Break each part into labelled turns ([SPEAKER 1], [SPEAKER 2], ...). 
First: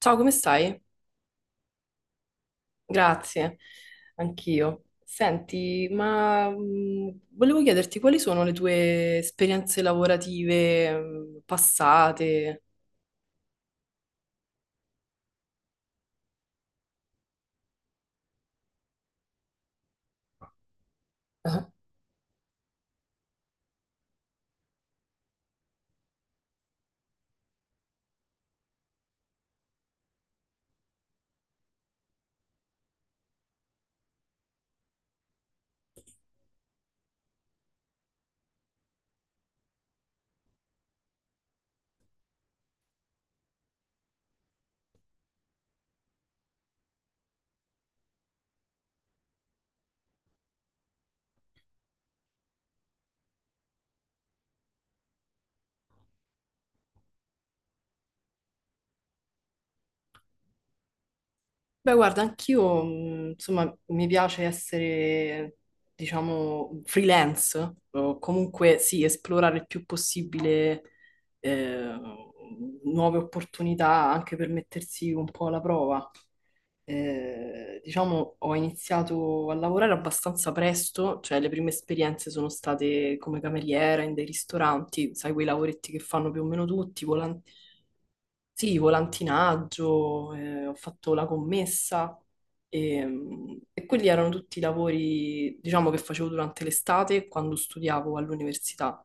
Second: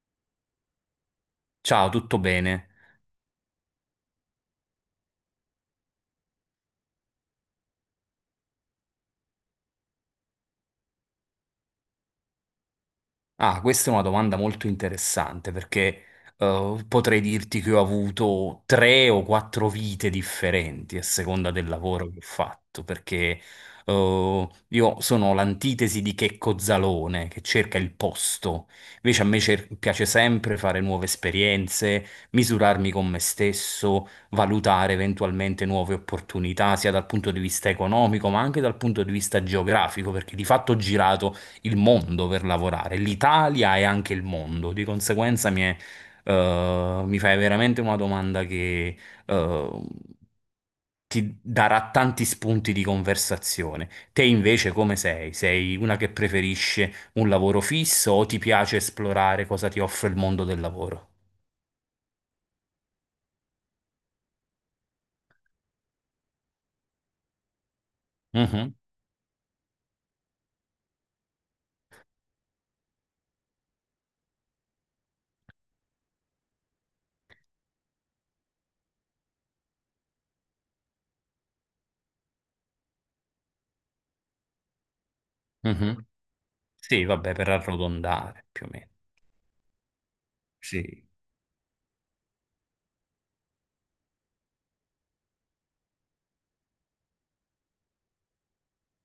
[SPEAKER 1] Ciao, come stai?
[SPEAKER 2] Ciao, tutto bene?
[SPEAKER 1] Grazie, anch'io. Senti, volevo chiederti quali sono le tue esperienze lavorative passate?
[SPEAKER 2] Ah, questa è una domanda molto interessante perché potrei dirti che ho avuto 3 o 4 vite differenti a seconda del
[SPEAKER 1] Ah.
[SPEAKER 2] lavoro che ho fatto, perché io sono l'antitesi di Checco Zalone che cerca il posto, invece a me piace sempre fare nuove esperienze, misurarmi con me stesso, valutare eventualmente nuove opportunità, sia dal punto di vista economico, ma anche dal punto di vista geografico, perché di fatto ho girato il mondo per lavorare, l'Italia e anche il mondo. Di conseguenza mi fai veramente una domanda che eh, ti darà tanti spunti di conversazione. Te invece come sei? Sei una che preferisce un lavoro fisso o ti piace esplorare cosa ti offre il mondo del lavoro?
[SPEAKER 1] Beh, guarda, anch'io, insomma, mi piace essere, diciamo, freelance, o
[SPEAKER 2] Mhm,
[SPEAKER 1] comunque sì, esplorare il più possibile eh, nuove opportunità anche per mettersi un po' alla prova. Diciamo, ho iniziato a lavorare abbastanza presto, cioè le prime esperienze sono state come cameriera in dei ristoranti, sai, quei lavoretti che
[SPEAKER 2] mhm.
[SPEAKER 1] fanno più o meno tutti,
[SPEAKER 2] Sì, vabbè, per arrotondare più o
[SPEAKER 1] sì,
[SPEAKER 2] meno.
[SPEAKER 1] volantinaggio, ho
[SPEAKER 2] Sì,
[SPEAKER 1] fatto la commessa e quelli erano tutti i lavori, diciamo, che facevo durante l'estate quando studiavo all'università.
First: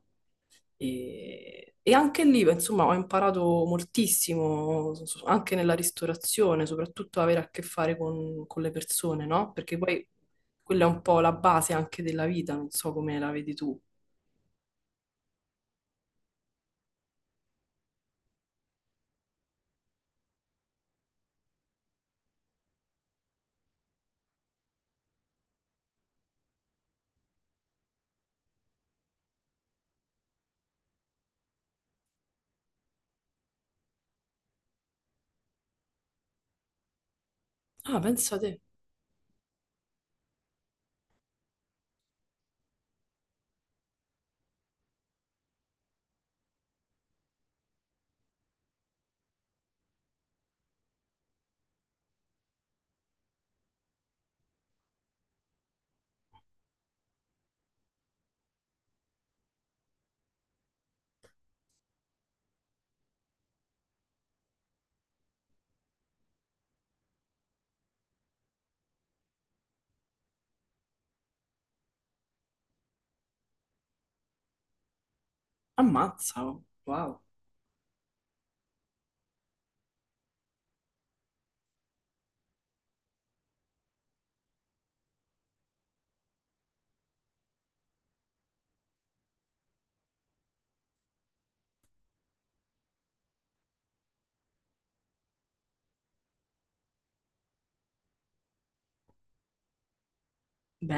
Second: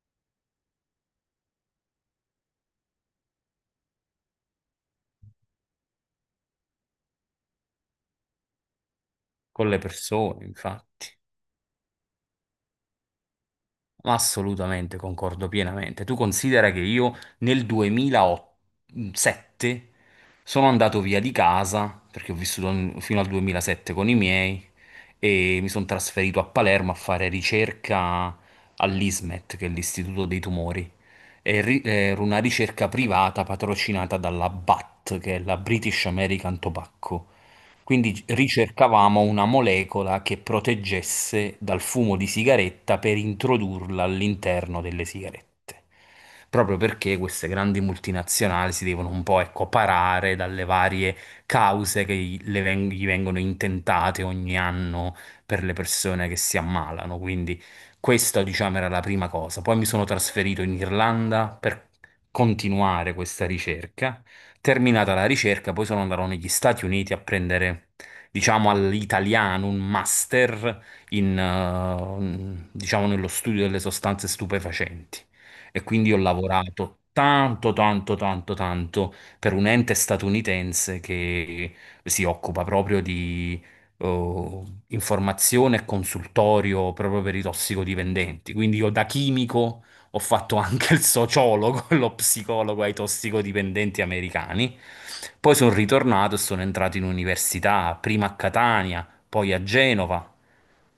[SPEAKER 1] E anche lì, beh, insomma, ho imparato moltissimo, anche nella ristorazione, soprattutto avere a che fare con le persone, no?
[SPEAKER 2] con
[SPEAKER 1] Perché
[SPEAKER 2] le
[SPEAKER 1] poi
[SPEAKER 2] persone,
[SPEAKER 1] quella è un
[SPEAKER 2] infatti.
[SPEAKER 1] po' la base anche della vita, non so come la vedi tu.
[SPEAKER 2] Assolutamente, concordo pienamente. Tu considera che io nel 2007 sono andato via di casa, perché ho vissuto fino al 2007 con i miei, e mi sono trasferito a Palermo a fare ricerca all'ISMET, che è l'Istituto dei Tumori. Era una ricerca privata patrocinata dalla BAT, che è la British American Tobacco.
[SPEAKER 1] Ah,
[SPEAKER 2] Quindi
[SPEAKER 1] pensa te,
[SPEAKER 2] ricercavamo una molecola che proteggesse dal fumo di sigaretta per introdurla all'interno delle sigarette. Proprio perché queste grandi multinazionali si devono un po', ecco, parare dalle varie cause che gli vengono intentate ogni anno per le persone che si ammalano. Quindi questa, diciamo, era la prima cosa. Poi mi sono trasferito in Irlanda per continuare questa ricerca. Terminata la ricerca, poi sono andato negli Stati Uniti a prendere, diciamo, all'italiano un master in, diciamo, nello studio delle sostanze stupefacenti. E quindi ho
[SPEAKER 1] ammazza, oh,
[SPEAKER 2] lavorato
[SPEAKER 1] wow,
[SPEAKER 2] tanto, tanto, tanto, tanto per un ente statunitense che si occupa proprio di eh, informazione e consultorio proprio per i tossicodipendenti. Quindi io da chimico ho fatto anche il sociologo, lo psicologo ai tossicodipendenti americani. Poi sono ritornato e sono entrato in università, prima a Catania, poi a Genova,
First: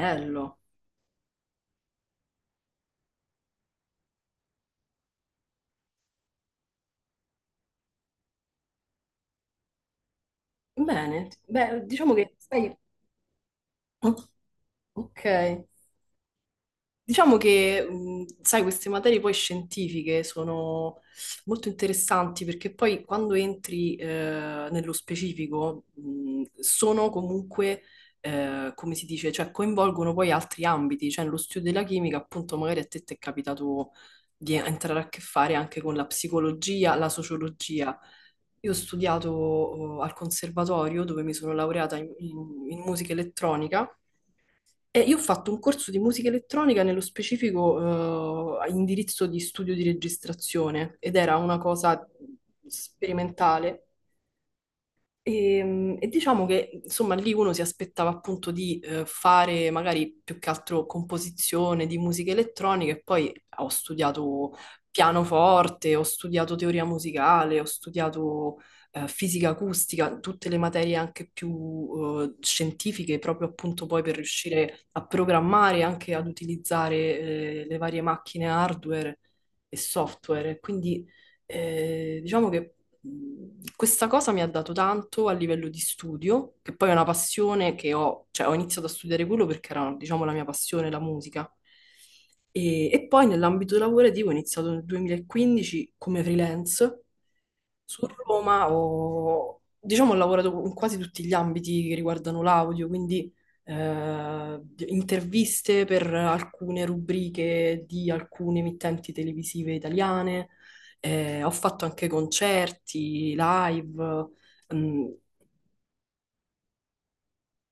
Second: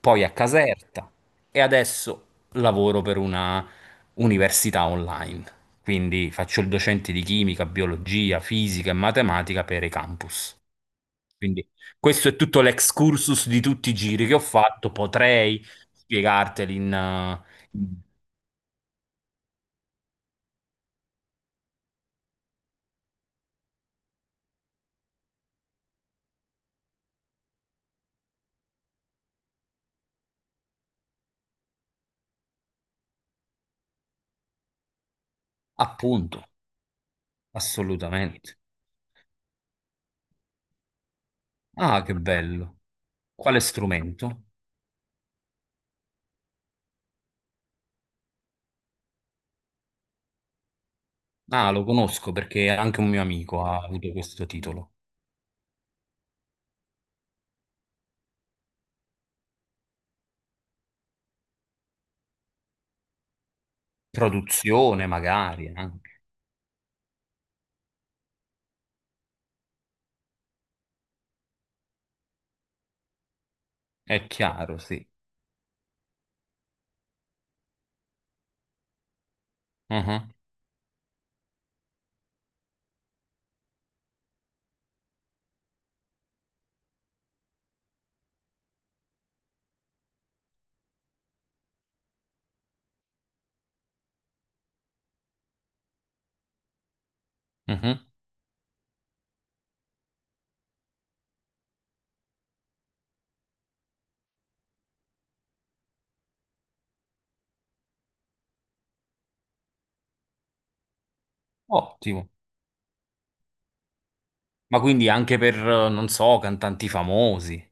[SPEAKER 2] poi a Caserta e adesso lavoro per una università online. Quindi faccio il docente di chimica, biologia, fisica e matematica per i campus.
[SPEAKER 1] Bene,
[SPEAKER 2] Quindi
[SPEAKER 1] beh, diciamo
[SPEAKER 2] questo
[SPEAKER 1] che
[SPEAKER 2] è tutto
[SPEAKER 1] stai...
[SPEAKER 2] l'excursus di tutti i giri che ho fatto,
[SPEAKER 1] Ok.
[SPEAKER 2] potrei spiegarteli in
[SPEAKER 1] Diciamo che,
[SPEAKER 2] in-
[SPEAKER 1] sai, queste materie poi scientifiche sono molto interessanti perché poi quando entri nello specifico sono comunque, come si dice, cioè coinvolgono poi altri ambiti, cioè nello studio della chimica appunto magari a te ti è capitato di entrare a che fare anche con la
[SPEAKER 2] appunto.
[SPEAKER 1] psicologia, la sociologia.
[SPEAKER 2] Assolutamente.
[SPEAKER 1] Io ho studiato al conservatorio dove mi sono laureata
[SPEAKER 2] Ah,
[SPEAKER 1] in
[SPEAKER 2] che
[SPEAKER 1] in- in
[SPEAKER 2] bello.
[SPEAKER 1] musica
[SPEAKER 2] Quale
[SPEAKER 1] elettronica.
[SPEAKER 2] strumento?
[SPEAKER 1] Io ho fatto un corso di musica elettronica, nello specifico, a indirizzo di studio di registrazione ed era una
[SPEAKER 2] Ah, lo
[SPEAKER 1] cosa
[SPEAKER 2] conosco perché anche un mio amico ha
[SPEAKER 1] sperimentale
[SPEAKER 2] avuto questo titolo.
[SPEAKER 1] e diciamo che insomma lì uno si aspettava appunto di fare magari più che altro composizione di musica elettronica e poi ah, ho studiato
[SPEAKER 2] Produzione, magari,
[SPEAKER 1] pianoforte, ho
[SPEAKER 2] anche.
[SPEAKER 1] studiato teoria musicale, ho studiato fisica acustica, tutte le materie anche più scientifiche proprio appunto poi per
[SPEAKER 2] È chiaro,
[SPEAKER 1] riuscire
[SPEAKER 2] sì.
[SPEAKER 1] a programmare e anche ad utilizzare le varie macchine hardware e
[SPEAKER 2] Mhm,
[SPEAKER 1] software. Quindi diciamo che questa cosa mi ha dato tanto a livello di studio, che poi è una passione che ho, cioè ho iniziato a studiare quello perché era, diciamo, la mia passione, la musica. E poi nell'ambito lavorativo ho iniziato nel 2015 come freelance
[SPEAKER 2] mhm.
[SPEAKER 1] su Roma ho, diciamo, ho lavorato in quasi tutti gli ambiti che riguardano l'audio, quindi eh, interviste per alcune rubriche di alcune emittenti televisive italiane, ho fatto anche
[SPEAKER 2] Ottimo.
[SPEAKER 1] concerti, live,
[SPEAKER 2] Ma
[SPEAKER 1] mm.
[SPEAKER 2] quindi anche per, non so, cantanti famosi.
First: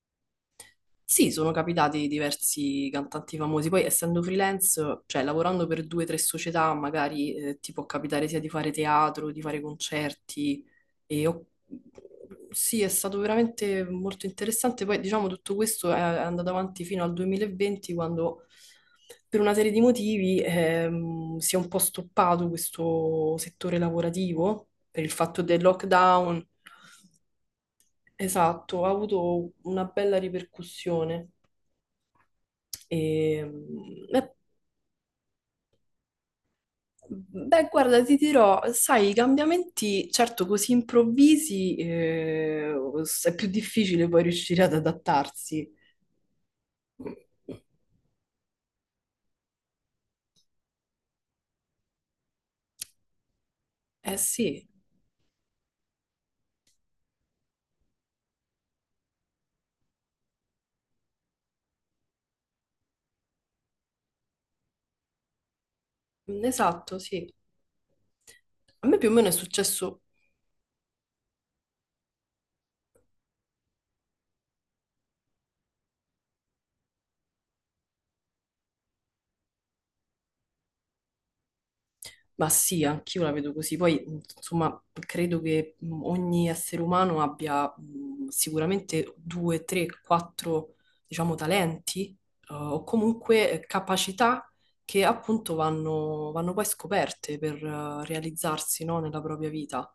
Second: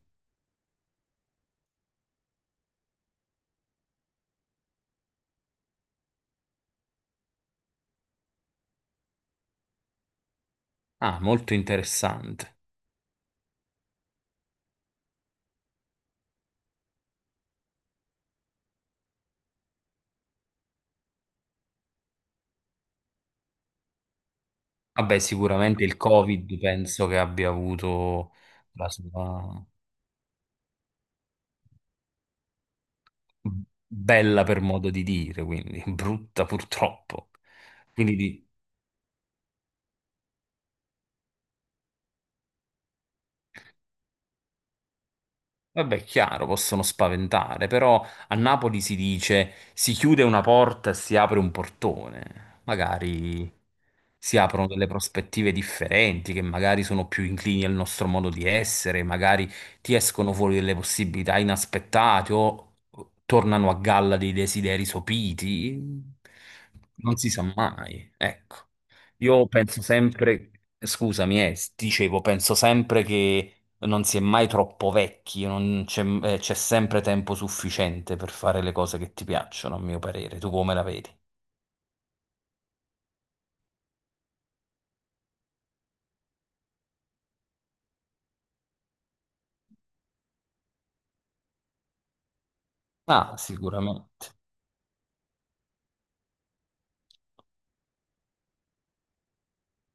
[SPEAKER 1] Sì, sono capitati diversi cantanti famosi, poi essendo freelance, cioè lavorando per due o tre società, magari ti può capitare sia di fare teatro, di fare concerti.
[SPEAKER 2] Ah,
[SPEAKER 1] E ho-
[SPEAKER 2] molto interessante.
[SPEAKER 1] Sì, è stato veramente molto interessante. Poi diciamo tutto questo è andato avanti fino al 2020, quando per una serie di motivi si è un po' stoppato questo settore lavorativo per il
[SPEAKER 2] Vabbè,
[SPEAKER 1] fatto del
[SPEAKER 2] sicuramente il
[SPEAKER 1] lockdown.
[SPEAKER 2] Covid penso che abbia avuto
[SPEAKER 1] Esatto,
[SPEAKER 2] la
[SPEAKER 1] ha avuto
[SPEAKER 2] sua
[SPEAKER 1] una bella ripercussione. E, e-
[SPEAKER 2] bella, per modo di dire, quindi brutta purtroppo.
[SPEAKER 1] beh, guarda, ti
[SPEAKER 2] Quindi di-
[SPEAKER 1] dirò, sai, i cambiamenti, certo, così improvvisi, è più difficile poi riuscire ad adattarsi.
[SPEAKER 2] Vabbè, chiaro, possono spaventare, però a Napoli si dice si chiude una porta e si apre un portone. Magari
[SPEAKER 1] Eh
[SPEAKER 2] si aprono
[SPEAKER 1] sì,
[SPEAKER 2] delle prospettive differenti che magari sono più inclini al nostro modo di essere, magari ti escono fuori delle possibilità inaspettate o tornano a galla dei desideri sopiti.
[SPEAKER 1] esatto,
[SPEAKER 2] Non si
[SPEAKER 1] sì.
[SPEAKER 2] sa mai, ecco.
[SPEAKER 1] A me più o meno è
[SPEAKER 2] Io penso
[SPEAKER 1] successo.
[SPEAKER 2] sempre, scusami, dicevo, penso sempre che non si è mai troppo vecchi, non c'è c'è sempre tempo sufficiente per fare le cose che ti piacciono, a mio parere. Tu come la vedi?
[SPEAKER 1] Ma sì, anch'io la vedo così. Poi, insomma, credo che ogni essere umano abbia sicuramente due, tre, quattro, diciamo, talenti o
[SPEAKER 2] Ah,
[SPEAKER 1] comunque
[SPEAKER 2] sicuramente.
[SPEAKER 1] capacità che appunto vanno poi scoperte per realizzarsi, no, nella propria vita.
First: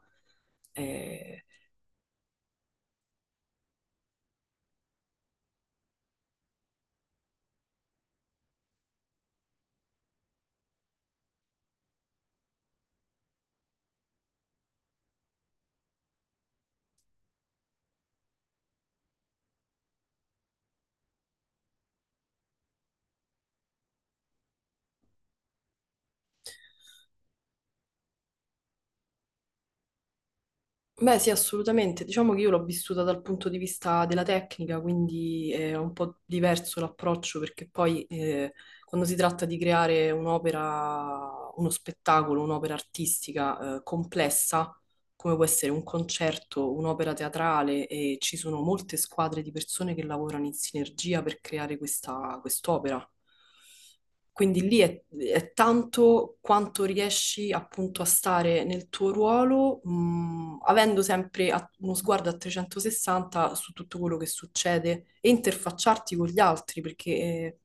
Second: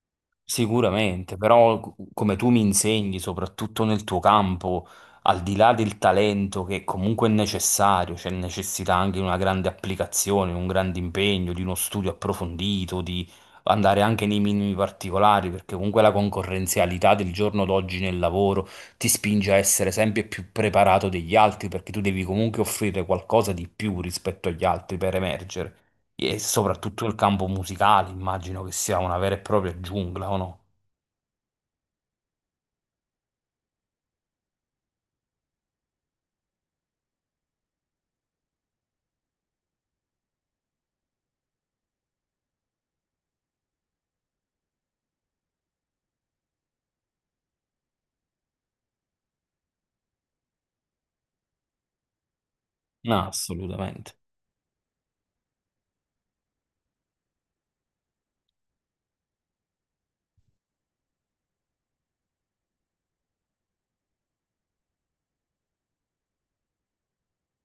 [SPEAKER 2] Sicuramente,
[SPEAKER 1] Eh.
[SPEAKER 2] però come tu mi insegni, soprattutto nel tuo campo, al di là del talento che comunque è necessario, c'è necessità anche di una grande applicazione, un grande impegno, di uno studio approfondito, di andare anche nei minimi particolari, perché comunque la concorrenzialità del giorno d'oggi nel lavoro ti spinge a essere sempre più preparato degli altri, perché tu devi comunque offrire qualcosa di più rispetto agli altri per emergere. E soprattutto il campo musicale, immagino che sia una vera e propria giungla, o no?
[SPEAKER 1] Beh, sì, assolutamente. Diciamo che io l'ho vissuta dal punto di vista della tecnica, quindi è un po' diverso l'approccio perché poi quando si tratta di creare un'opera, uno spettacolo, un'opera artistica complessa, come può essere un concerto, un'opera teatrale, e ci sono molte squadre di persone che lavorano in sinergia per creare questa quest'opera.
[SPEAKER 2] No, assolutamente.
[SPEAKER 1] Quindi è tanto quanto riesci appunto a stare nel tuo ruolo, avendo sempre uno sguardo a 360 su tutto quello che succede e interfacciarti con gli altri, perché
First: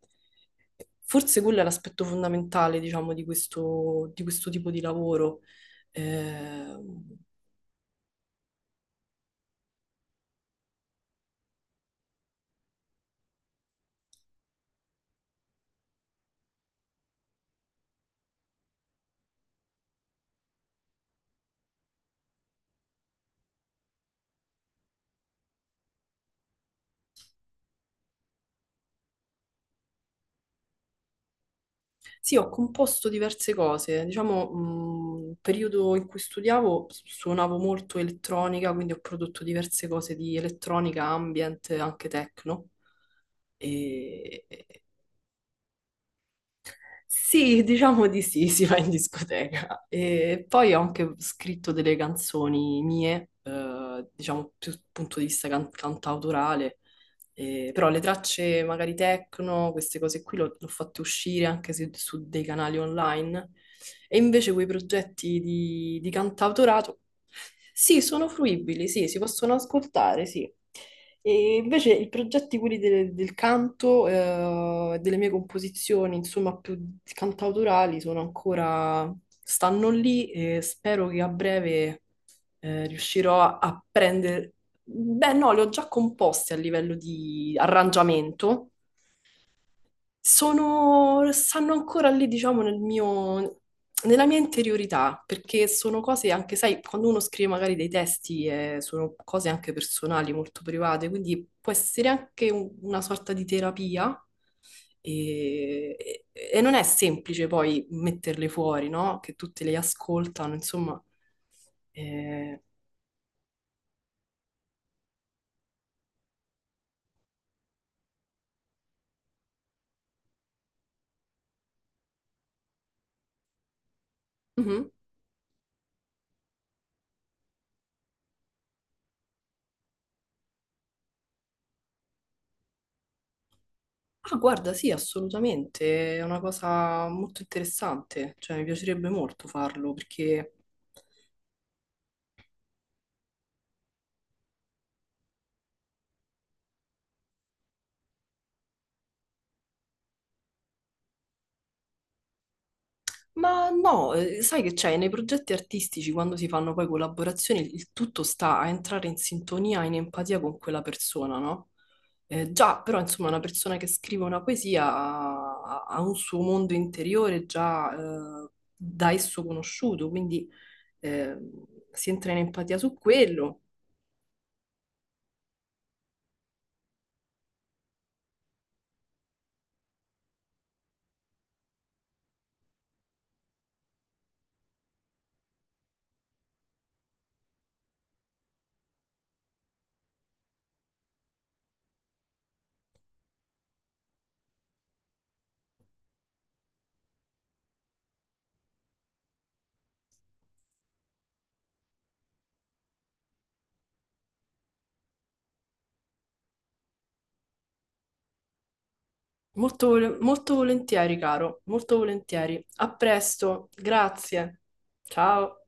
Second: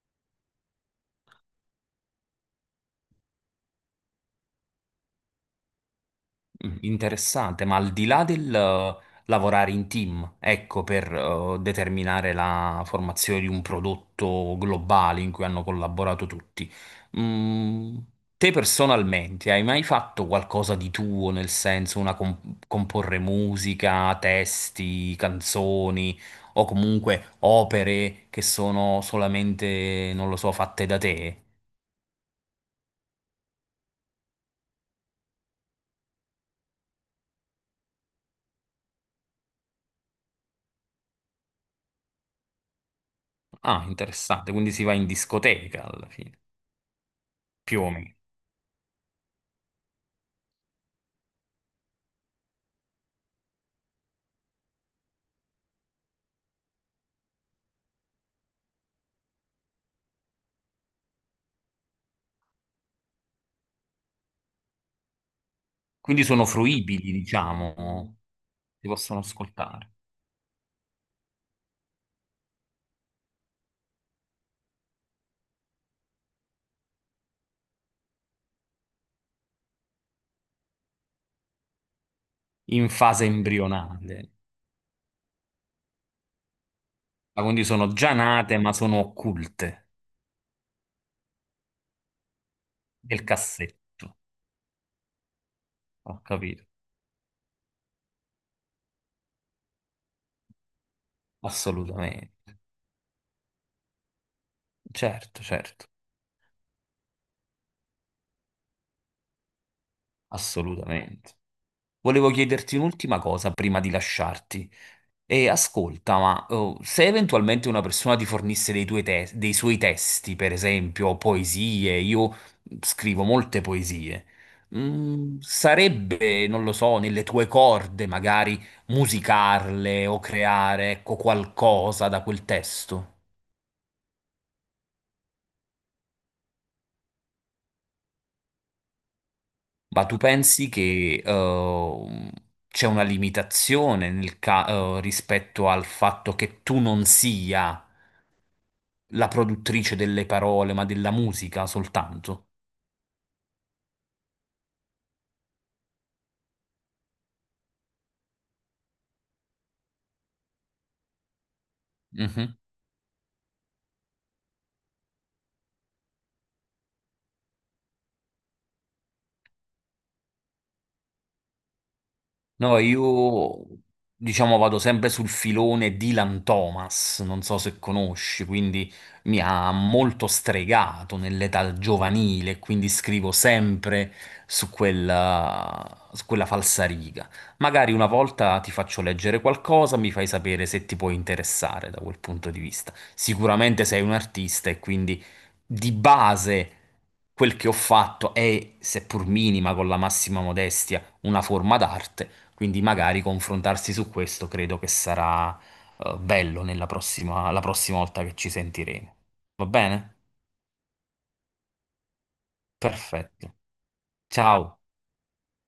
[SPEAKER 1] forse quello è l'aspetto fondamentale, diciamo, di questo tipo di lavoro. Eh.
[SPEAKER 2] Mm, interessante, ma al di là del lavorare in team, ecco, per determinare la formazione di un prodotto globale in cui hanno collaborato tutti, mm, te personalmente hai mai fatto qualcosa di tuo, nel senso una comporre musica, testi, canzoni o comunque opere che sono solamente, non lo so, fatte da te?
[SPEAKER 1] Sì, ho composto diverse cose. Diciamo, il periodo in cui studiavo suonavo molto elettronica, quindi ho prodotto diverse cose di elettronica, ambient, anche techno.
[SPEAKER 2] Ah,
[SPEAKER 1] E...
[SPEAKER 2] interessante, quindi si va in discoteca alla fine,
[SPEAKER 1] Sì,
[SPEAKER 2] più o
[SPEAKER 1] diciamo
[SPEAKER 2] meno.
[SPEAKER 1] di sì, si va in discoteca. E poi ho anche scritto delle canzoni mie, diciamo più dal punto di vista cantautorale. Però le tracce magari techno, queste cose qui le ho fatte uscire anche su dei canali online e invece quei progetti di
[SPEAKER 2] Quindi sono
[SPEAKER 1] cantautorato,
[SPEAKER 2] fruibili,
[SPEAKER 1] sì,
[SPEAKER 2] diciamo,
[SPEAKER 1] sono
[SPEAKER 2] si
[SPEAKER 1] fruibili, sì, si
[SPEAKER 2] possono
[SPEAKER 1] possono
[SPEAKER 2] ascoltare
[SPEAKER 1] ascoltare, sì. E invece i progetti, quelli del canto, delle mie composizioni, insomma, più cantautorali, sono ancora, stanno lì e spero che a breve,
[SPEAKER 2] in fase
[SPEAKER 1] riuscirò a
[SPEAKER 2] embrionale.
[SPEAKER 1] prendere... Beh, no, li ho già composti a livello
[SPEAKER 2] Ah,
[SPEAKER 1] di
[SPEAKER 2] quindi sono già nate,
[SPEAKER 1] arrangiamento,
[SPEAKER 2] ma sono occulte
[SPEAKER 1] sono, stanno ancora lì, diciamo, nel
[SPEAKER 2] nel
[SPEAKER 1] mio,
[SPEAKER 2] cassetto.
[SPEAKER 1] nella mia interiorità, perché sono
[SPEAKER 2] Ho
[SPEAKER 1] cose anche,
[SPEAKER 2] capito.
[SPEAKER 1] sai, quando uno scrive magari dei testi, sono cose anche personali, molto private, quindi può essere anche
[SPEAKER 2] Assolutamente.
[SPEAKER 1] una sorta di terapia.
[SPEAKER 2] Certo, certo,
[SPEAKER 1] E, e- e non è semplice poi metterle fuori, no? Che tutte le ascoltano, insomma.
[SPEAKER 2] assolutamente. Volevo
[SPEAKER 1] Eh,
[SPEAKER 2] chiederti un'ultima cosa prima di lasciarti. E ascolta, ma oh, se eventualmente una persona ti fornisse dei, dei suoi testi, per esempio poesie, io scrivo molte poesie,
[SPEAKER 1] mhm.
[SPEAKER 2] mm, sarebbe, non lo so, nelle tue corde magari musicarle o creare, ecco, qualcosa da quel testo?
[SPEAKER 1] Ah, guarda, sì, assolutamente, è una cosa molto interessante, cioè mi piacerebbe molto farlo
[SPEAKER 2] Ma tu
[SPEAKER 1] perché...
[SPEAKER 2] pensi che c'è una limitazione nel rispetto al fatto che tu non sia la produttrice delle parole, ma della musica soltanto?
[SPEAKER 1] Ma no, sai che c'è, nei progetti artistici quando si fanno poi collaborazioni il tutto sta a entrare in sintonia, in empatia con quella persona, no?
[SPEAKER 2] Mh-mh.
[SPEAKER 1] Già, però insomma una persona che scrive una poesia ha un suo mondo interiore già da esso conosciuto, quindi eh, si entra in
[SPEAKER 2] No,
[SPEAKER 1] empatia su quello.
[SPEAKER 2] io diciamo vado sempre sul filone Dylan Thomas, non so se conosci, quindi mi ha molto stregato nell'età giovanile, quindi scrivo sempre su quella falsariga. Magari una volta ti faccio leggere qualcosa, mi fai sapere se ti può interessare da quel punto di vista. Sicuramente sei un artista e quindi di base quel che ho fatto è, seppur minima, con la massima modestia, una forma d'arte, quindi magari confrontarsi su questo credo che sarà bello nella prossima, la prossima volta che ci sentiremo. Va
[SPEAKER 1] Molto,
[SPEAKER 2] bene?
[SPEAKER 1] molto volentieri, caro, molto volentieri. A
[SPEAKER 2] Perfetto.
[SPEAKER 1] presto, grazie.
[SPEAKER 2] Ciao.
[SPEAKER 1] Ciao.